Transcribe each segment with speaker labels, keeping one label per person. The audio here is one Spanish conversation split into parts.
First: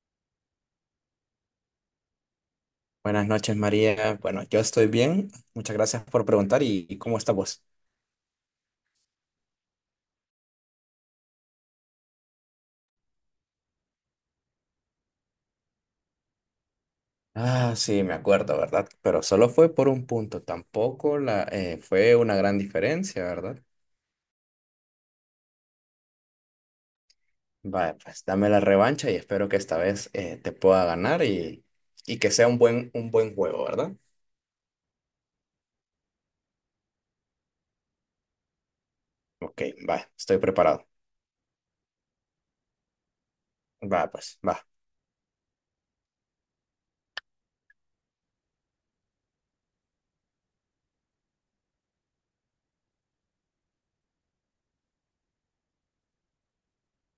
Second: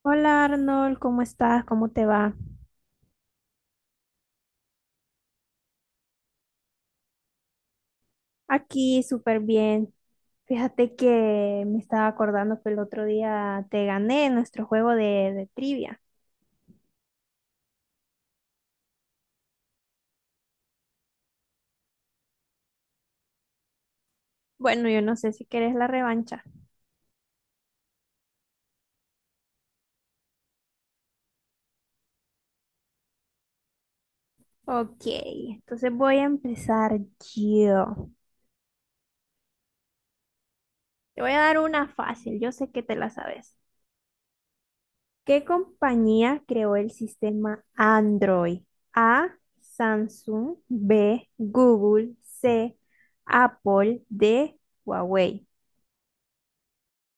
Speaker 1: Hola Arnold, ¿cómo estás? ¿Cómo te va?
Speaker 2: Buenas noches, María. Bueno, yo estoy bien. Muchas gracias por preguntar. ¿Y cómo está vos?
Speaker 1: Aquí súper bien. Fíjate que me estaba acordando que el otro día te gané en nuestro juego de trivia.
Speaker 2: Ah, sí, me acuerdo, ¿verdad? Pero solo fue por un punto. Tampoco fue una gran diferencia, ¿verdad?
Speaker 1: Bueno, yo no sé si querés la revancha.
Speaker 2: Vale, pues dame la revancha y espero que esta vez te pueda ganar y que sea un buen juego, ¿verdad?
Speaker 1: Ok, entonces voy a empezar yo.
Speaker 2: Ok, va, estoy preparado.
Speaker 1: Te voy a dar una fácil, yo sé que te la sabes.
Speaker 2: Va, pues, va.
Speaker 1: ¿Qué compañía creó el sistema Android? A, Samsung, B, Google, C, Apple, D, Huawei.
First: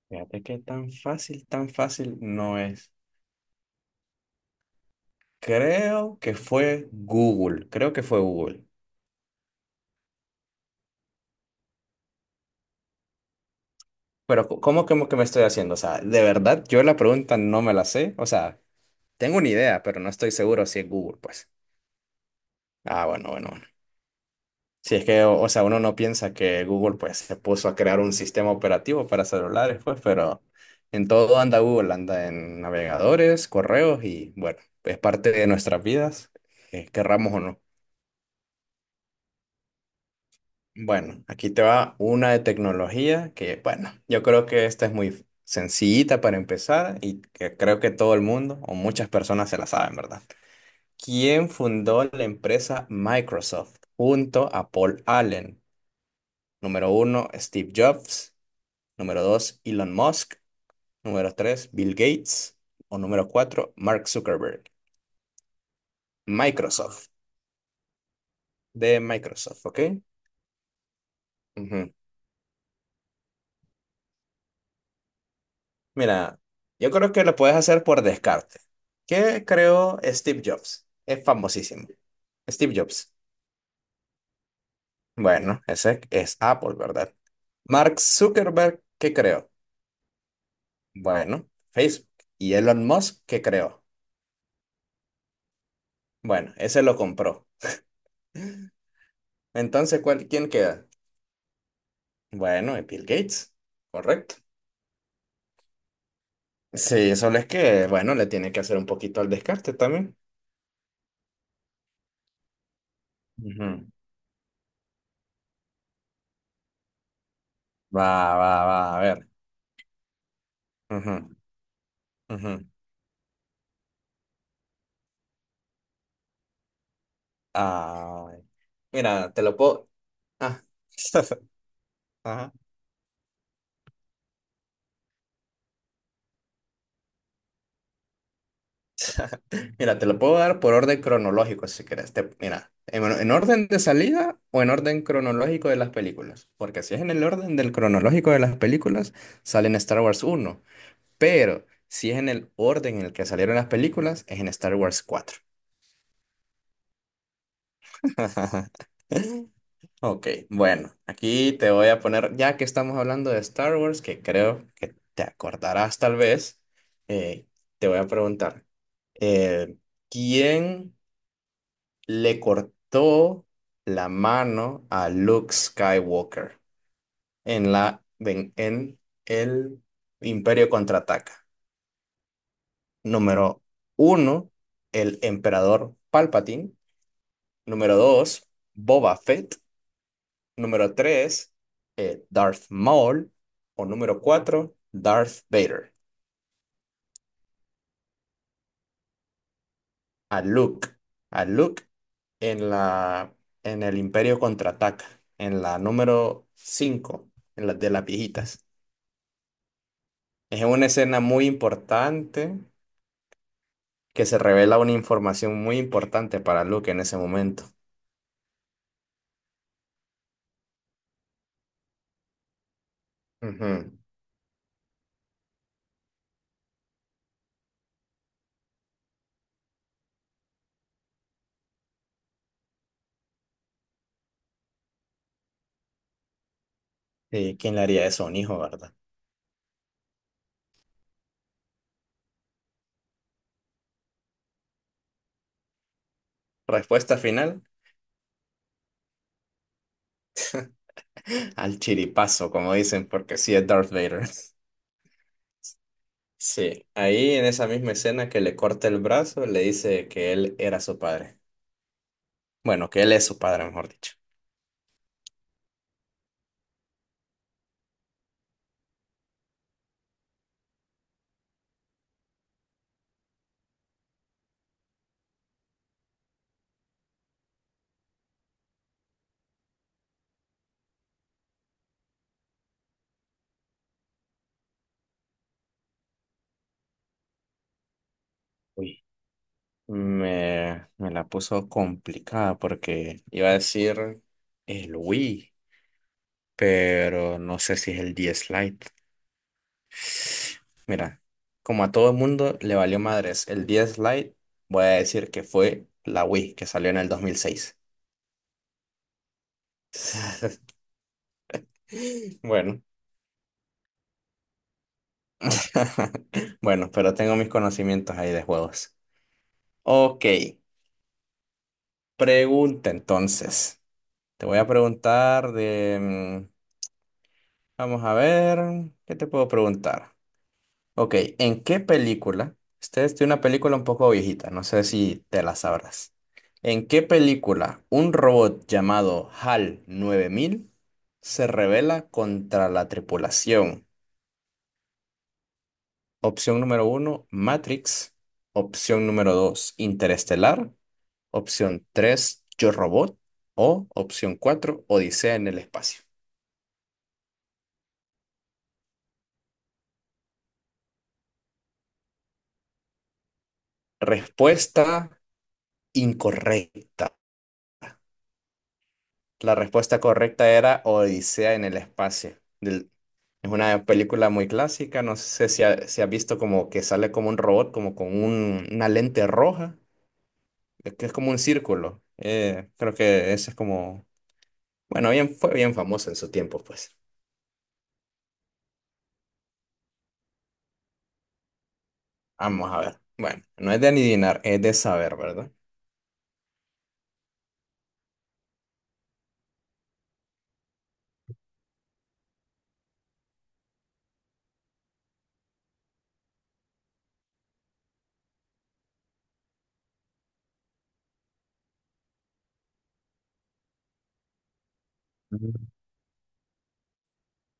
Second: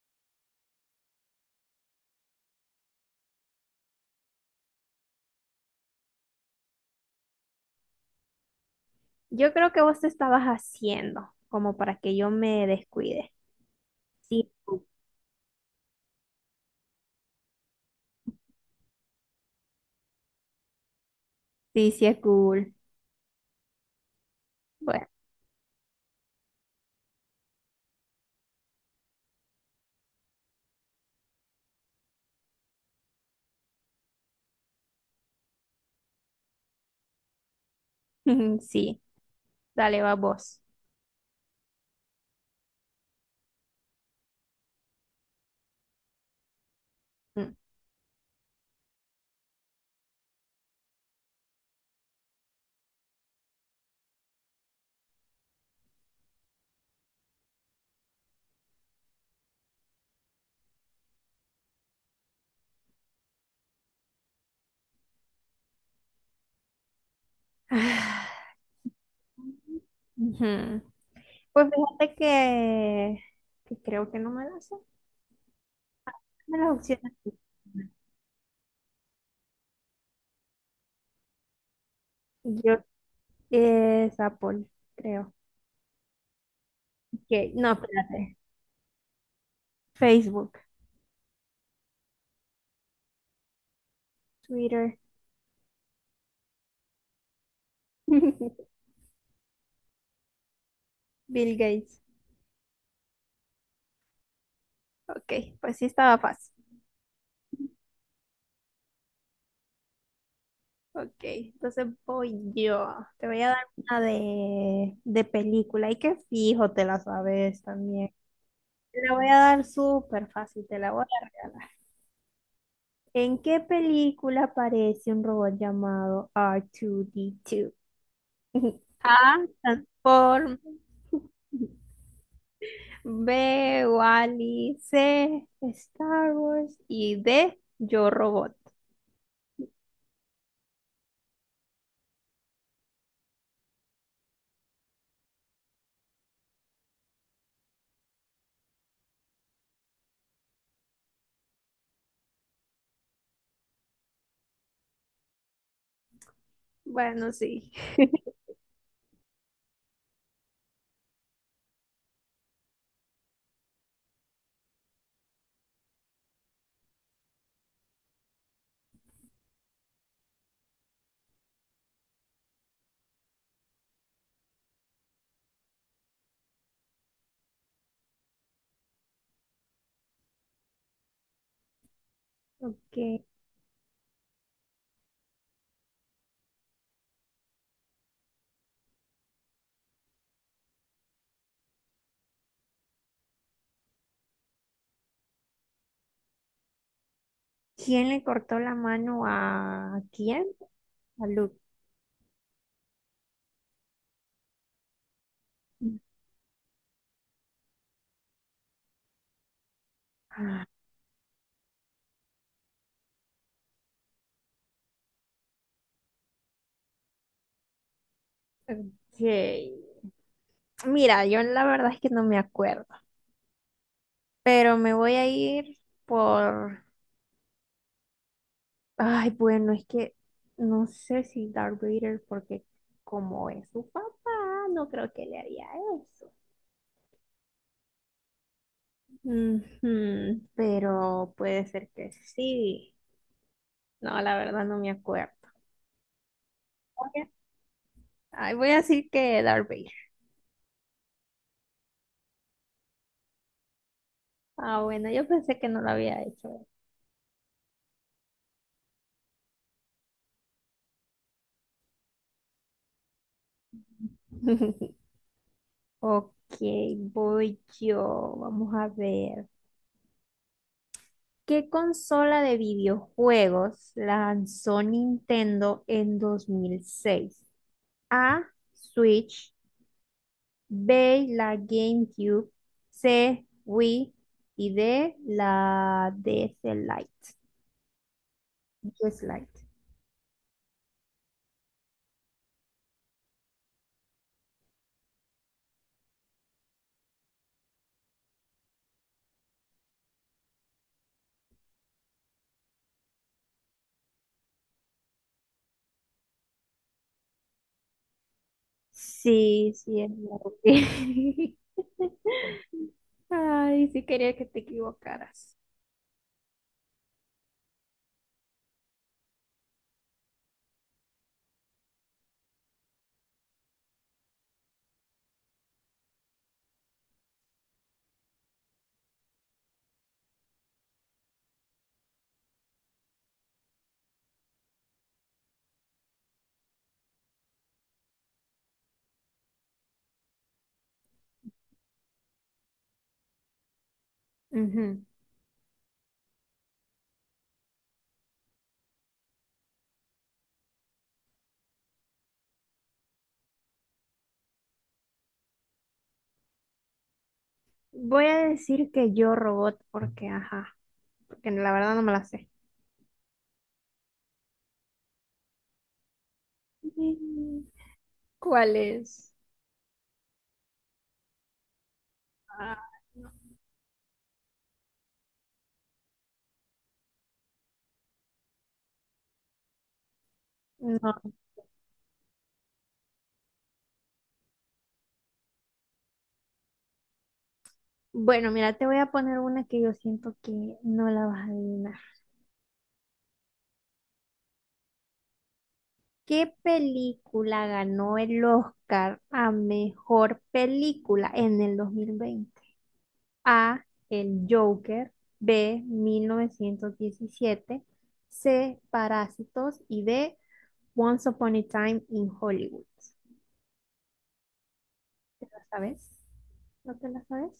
Speaker 2: Fíjate que tan fácil no es. Creo que fue Google. Creo que fue Google.
Speaker 1: Yo creo que vos te estabas haciendo como para que yo me descuide.
Speaker 2: Pero,
Speaker 1: Sí,
Speaker 2: co- ¿cómo, cómo que me estoy haciendo? O sea, de verdad, yo la pregunta no me la sé. O sea, tengo una idea, pero no estoy seguro si es Google, pues.
Speaker 1: sí, sí es cool.
Speaker 2: Ah, bueno, bueno, bueno. Si es
Speaker 1: Bueno,
Speaker 2: que, o sea, uno no piensa que Google, pues, se puso a crear un sistema operativo para celulares, pues, pero en todo anda Google, anda en navegadores, correos y, bueno, es parte de nuestras vidas, querramos o no.
Speaker 1: sí, dale, va vos.
Speaker 2: Bueno, aquí te va una de tecnología que, bueno, yo creo que esta es muy sencillita para empezar y
Speaker 1: Mm.
Speaker 2: que creo que todo el mundo o muchas personas se la saben, ¿verdad? ¿Quién fundó la empresa Microsoft junto a Paul Allen? Número uno, Steve Jobs. Número dos, Elon Musk. Número tres, Bill Gates. O número cuatro, Mark Zuckerberg. Microsoft,
Speaker 1: Ah,
Speaker 2: de Microsoft, ¿ok?
Speaker 1: ujú. Pues
Speaker 2: Ujú.
Speaker 1: fíjate que creo que no me las sé.
Speaker 2: Mira,
Speaker 1: Dame las
Speaker 2: yo creo
Speaker 1: opciones.
Speaker 2: que lo puedes hacer por descarte. ¿Qué creó Steve Jobs? Es famosísimo. Steve
Speaker 1: Yo
Speaker 2: Jobs.
Speaker 1: Es Apple, creo.
Speaker 2: Bueno, ese es Apple, ¿verdad?
Speaker 1: Que, no,
Speaker 2: Mark
Speaker 1: espérate.
Speaker 2: Zuckerberg, ¿qué creó?
Speaker 1: Facebook,
Speaker 2: Bueno, Facebook. ¿Y Elon Musk, qué creó?
Speaker 1: Twitter,
Speaker 2: Bueno, ese lo compró. Entonces, quién queda?
Speaker 1: Bill Gates.
Speaker 2: Bueno, Bill Gates. Correcto.
Speaker 1: Ok, pues sí estaba fácil.
Speaker 2: Sí, solo es que, bueno, le tiene que hacer un poquito al descarte también.
Speaker 1: Ok, entonces voy yo. Te voy a dar
Speaker 2: Ujú.
Speaker 1: una de película y que fijo te la sabes
Speaker 2: Va,
Speaker 1: también.
Speaker 2: va, va, a
Speaker 1: Te la voy
Speaker 2: ver.
Speaker 1: a dar súper fácil, te la voy a
Speaker 2: Ujú,
Speaker 1: regalar.
Speaker 2: ujú.
Speaker 1: ¿En qué película aparece un robot llamado R2D2?
Speaker 2: Ah, mira,
Speaker 1: A,
Speaker 2: te lo puedo.
Speaker 1: transform.
Speaker 2: Ah. Ajá.
Speaker 1: B, Wally. C, Star Wars. Y D, Yo Robot.
Speaker 2: Mira, te lo puedo dar por orden cronológico si quieres. Mira, bueno, en orden de salida o en orden cronológico de las películas. Porque si es en el orden del cronológico de las películas, sale en Star Wars 1. Pero si es en el orden en el que salieron las películas, es en Star Wars 4.
Speaker 1: Bueno, sí.
Speaker 2: Ok, bueno, aquí te voy a poner, ya que estamos hablando de Star Wars, que creo que te acordarás tal vez, eh, te voy a preguntar, eh, ¿quién le cortó la mano a Luke Skywalker en el Imperio Contraataca?
Speaker 1: Ok.
Speaker 2: Número uno, el emperador Palpatine. Número dos, Boba Fett. Número 3, Darth Maul. O número 4, Darth Vader.
Speaker 1: ¿Quién le cortó la mano a
Speaker 2: A
Speaker 1: quién?
Speaker 2: Luke.
Speaker 1: A
Speaker 2: A
Speaker 1: Luke.
Speaker 2: Luke en la, en el Imperio Contraataca. En la número 5, en la de las viejitas. Es
Speaker 1: Ah,
Speaker 2: una escena muy importante que se revela una información muy importante para Luke en ese momento.
Speaker 1: ok. Mira, yo la verdad es que no me acuerdo,
Speaker 2: Ujú.
Speaker 1: pero me voy a ir por. Ay, bueno, es que no sé si Darth Vader, porque como es su papá, no creo que le haría eso.
Speaker 2: Sí, ¿quién le haría eso a un hijo, verdad?
Speaker 1: Ujú, pero puede ser que sí. No, la verdad no me acuerdo. Voy
Speaker 2: Respuesta
Speaker 1: a-
Speaker 2: final,
Speaker 1: Ay, voy a decir que Darth Vader.
Speaker 2: al chiripazo, como dicen, porque sí es Darth Vader.
Speaker 1: Ah, bueno, yo pensé que no lo había hecho.
Speaker 2: Sí, ahí en esa misma escena que le corta el brazo, le dice que él era su padre. Bueno, que él es su padre, mejor dicho.
Speaker 1: Ok, voy yo. Vamos a ver. ¿Qué consola de videojuegos lanzó Nintendo en 2006? A, Switch, B, la GameCube, C, Wii y D, la DS Lite.
Speaker 2: Uy.
Speaker 1: DS Lite.
Speaker 2: Me la puso complicada porque iba a decir el Wii, pero no sé si es el 10 Lite. Mira, como a todo el mundo le valió madres el 10 Lite, voy a decir que fue la Wii que salió en el 2006.
Speaker 1: Sí, sí, es la Wii.
Speaker 2: Bueno,
Speaker 1: Ay, sí quería que te equivocaras.
Speaker 2: bueno, pero tengo mis conocimientos ahí de juegos. Ok, pregunta entonces. Te voy a preguntar de. mm, Vamos a ver, ¿qué te puedo preguntar? Ok, ¿en qué película? Esta es de una película un poco viejita, no sé si te la sabrás. ¿En qué película un robot llamado HAL 9000 se rebela contra la tripulación?
Speaker 1: Ujú.
Speaker 2: Opción número uno, Matrix. Opción número dos, Interestelar. Opción tres, Yo Robot. O opción cuatro, Odisea en el espacio.
Speaker 1: Voy a decir que yo robot porque, ajá, porque la verdad no me la sé.
Speaker 2: Respuesta incorrecta.
Speaker 1: Mm, ¿cuál es?
Speaker 2: La respuesta correcta era Odisea en el espacio.
Speaker 1: Ah,
Speaker 2: Del- es una película muy clásica. No sé si, si has visto como que sale como un robot, como con una lente roja, que es
Speaker 1: no.
Speaker 2: como un círculo. Creo que esa es como. Bueno, bien, fue bien famosa en su tiempo, pues.
Speaker 1: Bueno, mira, te voy a poner una que yo siento que no la vas a adivinar.
Speaker 2: Vamos a ver. Bueno, no es de adivinar, es de saber, ¿verdad?
Speaker 1: ¿Qué película ganó el Oscar a mejor película en el 2020? A, El Joker, B, 1917, C, Parásitos y D, Once Upon a Time in Hollywood. ¿Te la sabes? ¿No te la sabes?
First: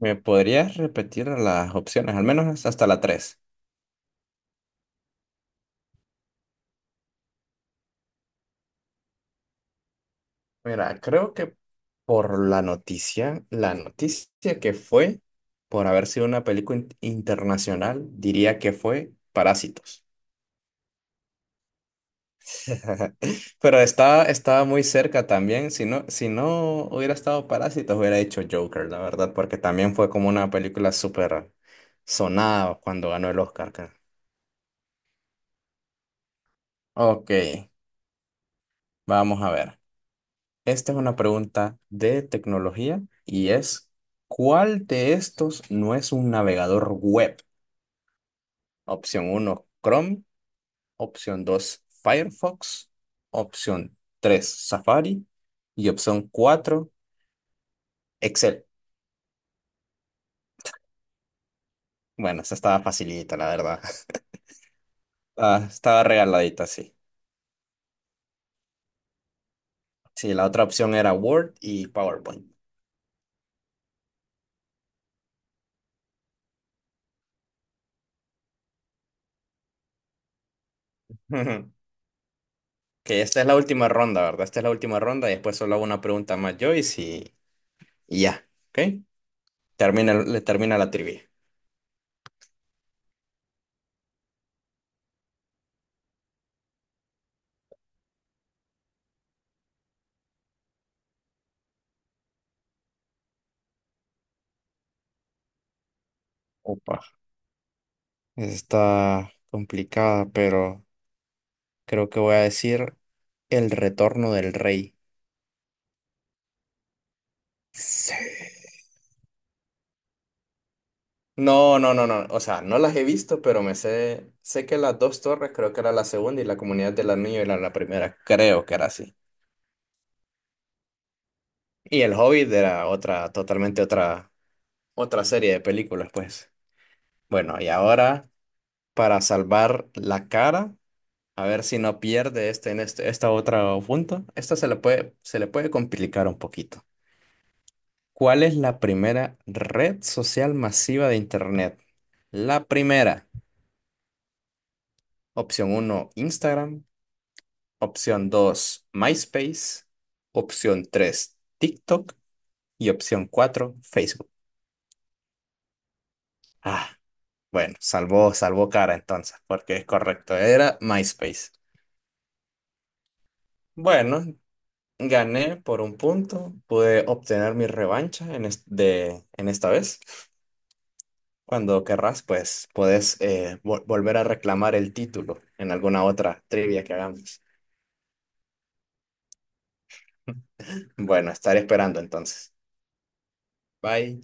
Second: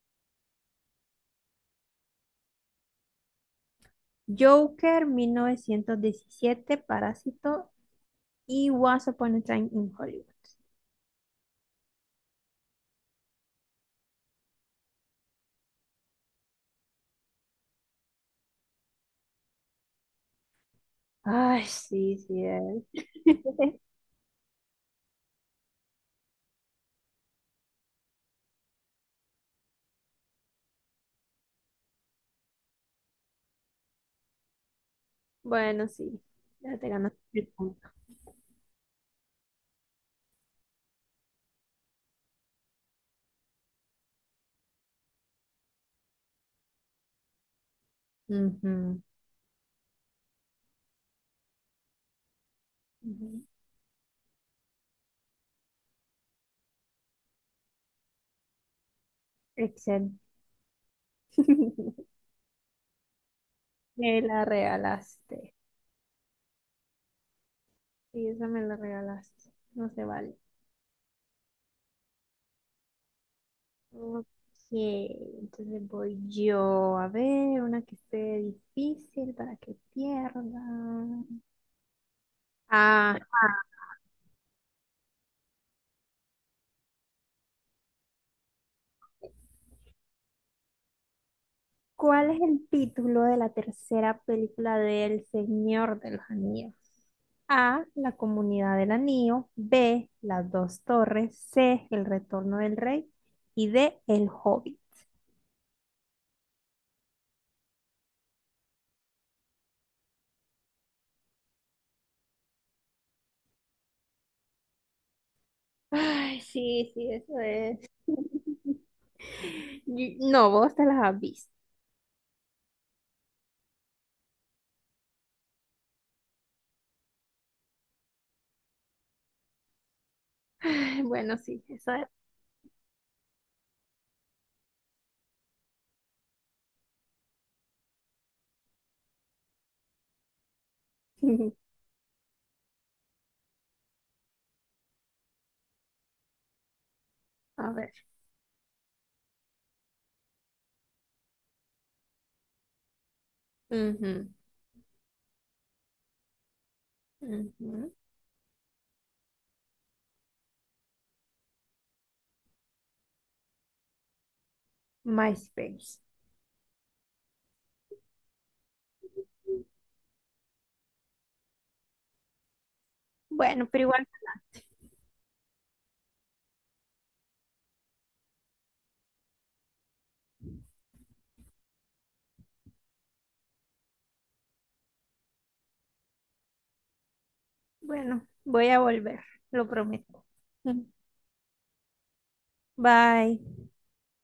Speaker 2: ¿Me podrías repetir las opciones, al menos hasta la tres?
Speaker 1: Joker, 1917, Parásito y Once Upon a Time in Hollywood.
Speaker 2: Mira, creo que por la noticia que fue, por haber sido una película internacional, diría que fue Parásitos.
Speaker 1: Ay, sí, sí, es.
Speaker 2: Pero estaba muy cerca también. Si no, si no, hubiera estado Parásitos, hubiera hecho Joker, la verdad, porque también fue como una película súper sonada cuando ganó el Oscar, creo.
Speaker 1: Bueno, sí. Ya te ganaste
Speaker 2: Ok,
Speaker 1: el punto.
Speaker 2: vamos a ver. Esta es una pregunta de tecnología y es, ¿cuál de estos no es un navegador web?
Speaker 1: Ujú,
Speaker 2: Opción uno, Chrome. Opción 2, Firefox.
Speaker 1: ujú.
Speaker 2: Opción 3, Safari. Y opción 4, Excel.
Speaker 1: Excel.
Speaker 2: Bueno, esa estaba facilita, la verdad.
Speaker 1: Me la regalaste.
Speaker 2: Ah, estaba regaladita, sí.
Speaker 1: Sí, esa me la regalaste. No se
Speaker 2: Sí,
Speaker 1: vale.
Speaker 2: la otra opción era Word y PowerPoint.
Speaker 1: Ok, entonces voy yo a ver una que esté difícil para que pierda. Ah,
Speaker 2: Que esta es la última ronda, ¿verdad? Esta es la última ronda y después solo hago una pregunta más yo y si... y ya, ¿ok? Termina, le termina la trivia.
Speaker 1: ¿cuál es el título de la tercera película de El Señor de los Anillos? A, La Comunidad del Anillo. B, Las Dos Torres. C, El Retorno del Rey. Y D, El Hobbit.
Speaker 2: Opa, está complicada, pero creo que voy a decir El retorno del rey.
Speaker 1: Ay, sí, sí, eso es.
Speaker 2: Sí.
Speaker 1: No, vos te las has visto.
Speaker 2: No, no, no, no. O sea, no las he visto, pero me sé. Sé que las dos torres creo que era la segunda y la comunidad del anillo era la primera. Creo que era así.
Speaker 1: Ay, bueno, sí, eso
Speaker 2: Y
Speaker 1: es.
Speaker 2: El Hobbit era otra, totalmente otra, otra serie de películas, pues. Bueno, y ahora, para salvar la cara, a ver si no pierde este esta otra punto. Esta se le puede complicar un poquito.
Speaker 1: A ver.
Speaker 2: ¿Cuál es la primera red social masiva de Internet? La primera,
Speaker 1: Ujú,
Speaker 2: opción uno Instagram,
Speaker 1: ujú.
Speaker 2: opción 2 MySpace, opción 3 TikTok y opción 4 Facebook.
Speaker 1: MySpace.
Speaker 2: Ah, bueno, salvó cara entonces, porque es correcto, era MySpace.
Speaker 1: Bueno, pero igual,
Speaker 2: Bueno, gané por un punto, pude obtener mi revancha en esta vez. Cuando querrás, pues puedes volver a reclamar el título en alguna otra trivia que hagamos.
Speaker 1: bueno, voy a volver, lo prometo.
Speaker 2: Bueno, estaré esperando entonces.
Speaker 1: Bye.
Speaker 2: Bye.